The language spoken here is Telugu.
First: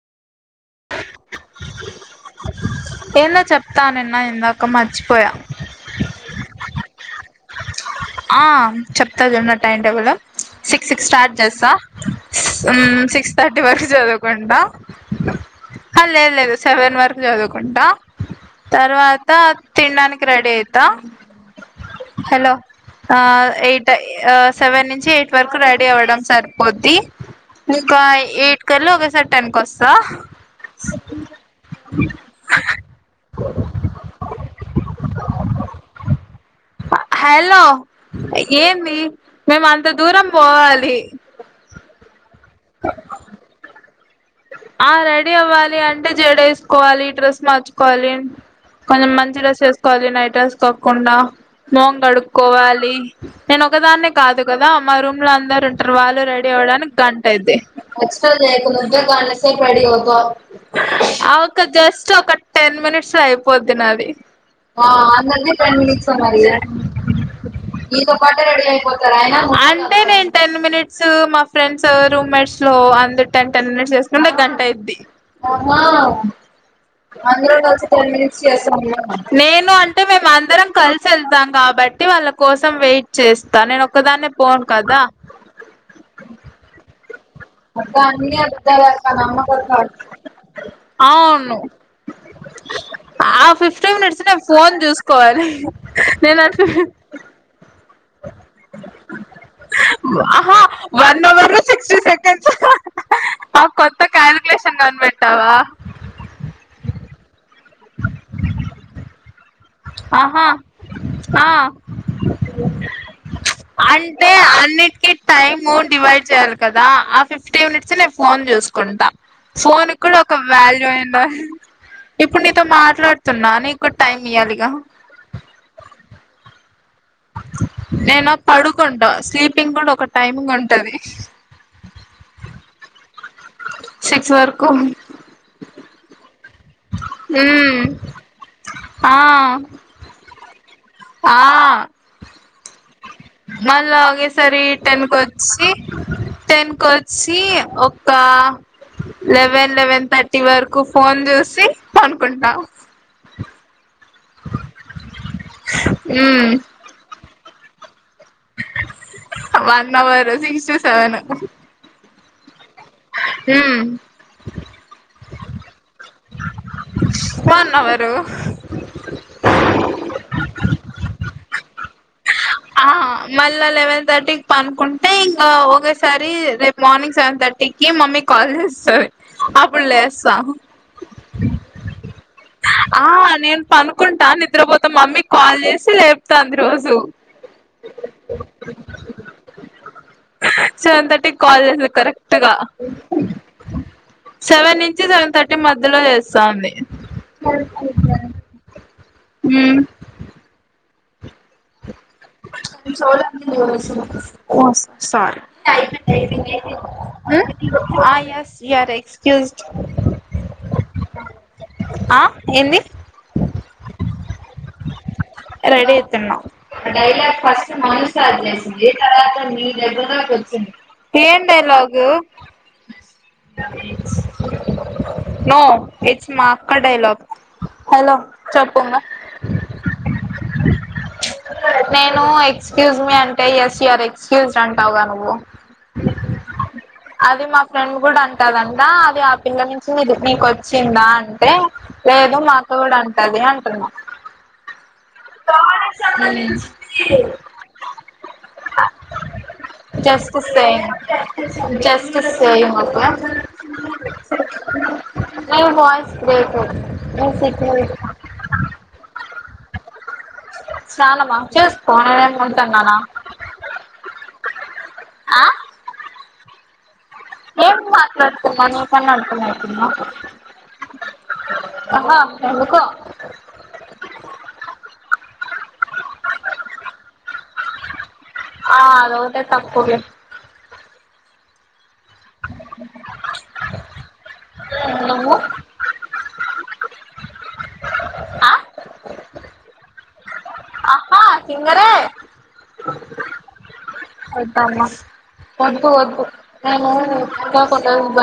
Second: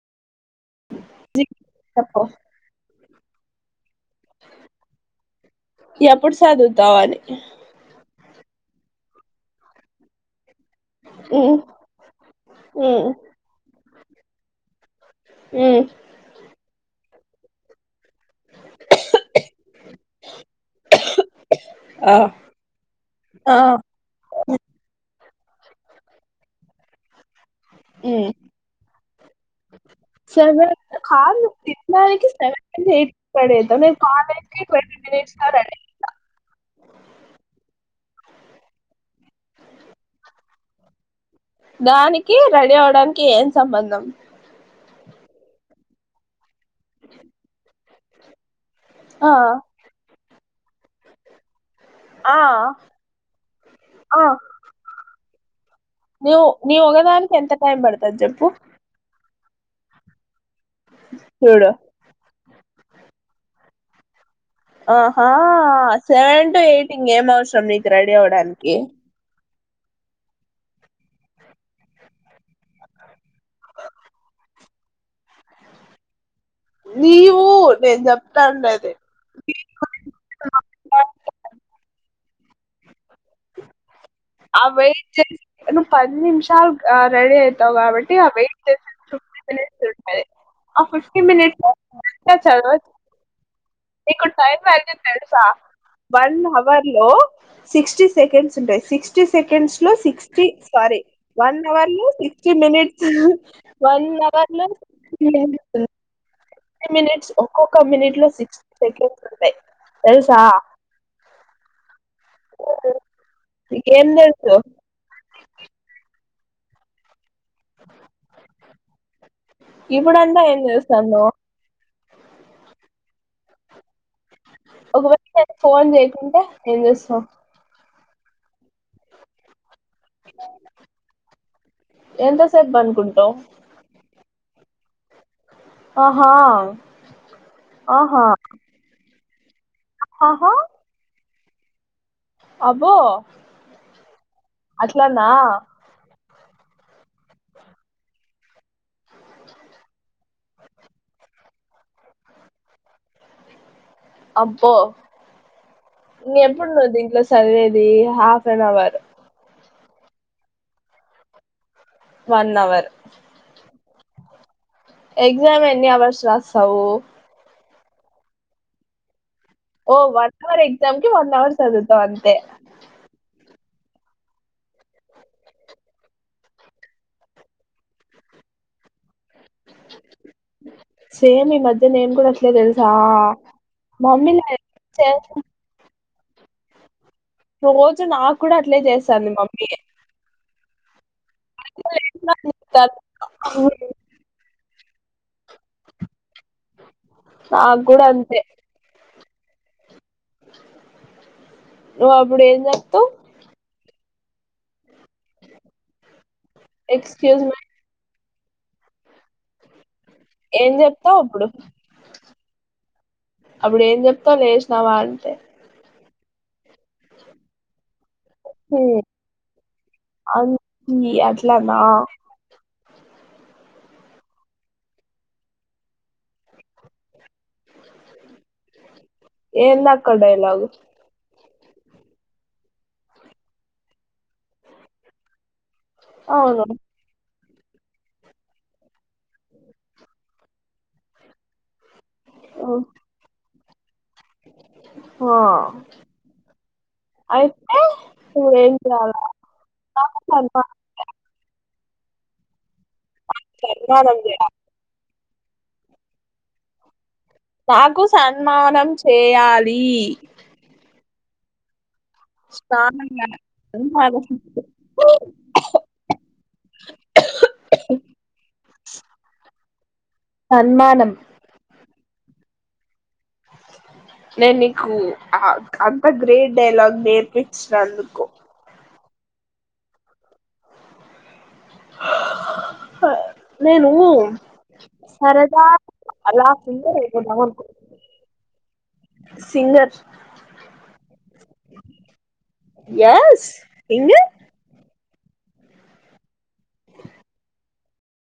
చెప్పకో చెప్తానన్న ఇందాక మర్చిపోయా దాని ఆ చెప్తది ఉన్న time table six six start మ్మ్ చేస్తా మ్మ్ సిక్స్ థర్టీ వరకు చదువుకుండా మ్మ్ లేదు లేదు సెవెన్ వరకు చదువుకుంటా తర్వాత తినడానికి రెడీ అయితా ఆ హలో ఆ ఎయిట్ సెవెన్ నుంచి ఎట్ వరకు రెడీ అవడం సరిపోద్ది ఇంకా ఎయిట్ కల్లా సవె ఒకేసారి టెన్ కి వస్తా క సెవె పడట్వట్ రే హలో ఏంది మేము అంత దూరం పోవాలి దాని క రెడీ అవ్వడానికి ఏం సంబంధం ఆ రెడీ అవ్వాలి అంటే జడ వేసుకోవాలి డ్రస్ మార్చుకోవాలి కొంచెం ఆ మంచి డ్రెస్ ఏసుకోవాలి నైట్ తెలుసుకోకుండా మొఖం ఆ కడుక్కోవాలి నేను ఒకదాన్నే ఆ కాదు కదా మా రూమ్ రూమ్ లో అందరు వాళ్ళు నీవు రెడీ నీ అవ్వడానికి గంట ఒకదానికి ఎంత అయిద్ది టైం పడుతది చెప్పు ఎంత సేప్ రెడీ అవుతవ్ ఆ ఒక్క చూడు జస్ట్ ఒక టెన్ మినిట్స్ లో అయిపొ తినాలి ఆహా సెవెన్ టు ఎయిట్ ఇంగ ఏం అవసరం నీకు నీతో రెడీ పాటే రెడీ అవ్వడానికి అయిపోతారు ఆయన అంటే నేను టెన్ మినిట్స్, మా ఫ్రెండ్స్ రూమ్ మేట్స్ లో అందు టెన్ టెన్ మినిట్స్ చేస్. ముంద గంట అయిద్ధి నీవు నేను చెప్తాండేది నేను అంటే మేము అందరం నా కలిసి వెళ్తాం కాబట్టి వాళ్ళ కోసం వెయిట్ చేస్తా నేను ఒకదాన్నే ఆ పోను కదా వెయిట్ చేసి నువ్వు పది నిమిషాలు ఆ రెడీ అయితావు కాబట్టి ఆ వెయిట్ చేసి ఫిఫ్టీ మినిట్స్ ఉంటది ఆ [unintelligible] ఫిఫ్టీ అవును మినిట్స్ చదవచ్చు ఆ ఫిఫ్టీ మినిట్స్ నీకు నేను టైం ఫోన్ వాల్యూ తెలుసా చూసుకోవాలి వన్ నేను అ అవర్ లో సిక్స్టీ సెకండ్స్ ఉంటాయి సిక్స్టీ సెకండ్స్ లో సిక్స్టీ సారీ వన్ అవర్ లో సిక్స్టీ మినిట్స్ ఆ కొత్త వన్ అవర్ లో కాలికిలేషన్ సిక్స్టీ కనిపెట్టావా మినిట్స్ సిక్స్టీ మినిట్స్ ఒక్కొక్క మినిట్ లో సిక్స్టీ సెకండ్స్ ఉంటాయి తెలుసా ఆహా ఆ నీకేం అంటే తెలుసు అన్నిటికి టైమ్ డివైడ్ చేయాలి కదా అ ఫిఫ్ ఫ్టీ మినిట్స్ నే ఫోన్ చేసుకుంటా ఫోన్ కూడా ఒక ఇప్పుడంతా ఏం వాల్యూ అయింద చేస్తాన్నావ్ ఇప్పుడు నీతో మాట్లాడ్ స్తున్న నికు టైమ్ ఒకవేళ నేను ఫోన్ చేయకుంటే ఎం చేస్తవ్ నేను పడుకుంటా స్లీప్ ఎంత సేపు పనుకుంటావ్ సిక్స్ వర్ కు అహ ఉమ్ ఆ అ ఆహా ఆ అబ్ మళ్ళా ఆగేసరి టెన్కు అట్లనా కొచ్చి టెన్ కు వచ్చి ఒక లెవెన్ లెవెన్ థర్ టి వరకు ఫోన్ చేూసి పండుకుంట అబ్బో మ్మ్ ఇంగెప్పుడు నువ్ దింట్ల స్ చదివేది half an hour one hour six to seven one hour hmm exam ఎన్ని అవర్స్ రాస్తావు వన్ అవర్ ఓ వర్క్ వర్ ఎగ్జామ్ కి వన్ అవర్ చదువుతావు అంతే ఆ మళ్ళ లెవెన్ థర్టీకి పనుకుంటే ఇంకా ఒకేసారి రేపు మార్నింగ్ సెవెన్ థర్టీకిి మమ్మీ కాల్ చేస్తంది అప్పుడు లేస్తా సేమ్ ఈ మధ్య నేను కూడా అట్లే తెలుసా ఆ నేను పనుకుంటా మమ్మీ నిద్రపోతే లే మమ్మీకి కాల్ చేసి లేపుతాంది రోజు రోజు నాకు కూడా అట్లే చేసాంది మమ్మీ సేవన్ తర్టీ కి కాల్ కాల్ చేస్తది లేటుగా కరెక్ట్ గా చెప్తాను. సెవెన్ ను సెవెన్ తర్టీ మధ్యలో చేస్త సాధి [inaudible] నాకు కూడా అంతే హు నువ్వు అప్పుడు ఏం నేను చెప్తావ్ స్లోగా నువ్వు ఏమో ఇస్తునావు ఓ సారీ ఎక్స్క్యూజ్ మీ ఏంది ఆ ఏస్ యూ ఆర్ ఎక్స్క్యూస్ ఏం చెప్తావు అప్పుడు ఆ ఏంది అప్పుడు ఏం చెప్తా లేసినవా అంటే రెడీ అయితున్నా ఆ డైలాగ్ ఫస్ట్ మౌని స్టార్ట్ చేసింది హ్మ్. తర్వాత ని దగ్గర నాకు అన్- వచ్చింది ఈ ఏం అట్లానా డైలాగు నో ఇట్స్ మా అక్క డైలగ్ హలో చెప్పంగా ఏంది అక్క డైలాగ్ నేను ఎక్స్క్యూజ్ మీ అంటే ఎస్ యుర్ ఎక్స్క్యూజ్డ్ అంటావా గా నువ్వు అవును అది మా ఫ్రెండ్ కూడా అంటదంటా అది ఆ పిల్ల నుంచి నీకు వచ్చిందా అంటే లేదు మా అక్క హ్మ్. కూడా అంటది అం వెళ్లిన [unintelligible] ఆ అయితే ఇప్పుడు ఏం చేయాలి నాకు జస్ట్ సన్మానం సేయింగ్ జస్ట్ సేయింగ్ మా అక్క అంతే నానేం చేయా మీ వాయిస్ బ్రేక్ ఆవు నాకు సన్మానం చేయాలి స్నానమా జస్ స్నానానికి పోయిన అన్ని ఆలోచించుకో [unintelligible] నేం మాట్లాడుతున్నా నీకన్న అర్థమవుతుందా సన్మానం అహ ఆ రుకో నేను నీకు అ అంత గ్రేట్ డైలాగ్ నేర్పించినందుకు నవ్వుతే తప్పుగ నేను నువ్వు సరదా అలా ఆ సింగర్ ఆ సింగరే ఏస్ ఇం వద్దు వద్దు నేను ఇంకా కొన్ని యదాం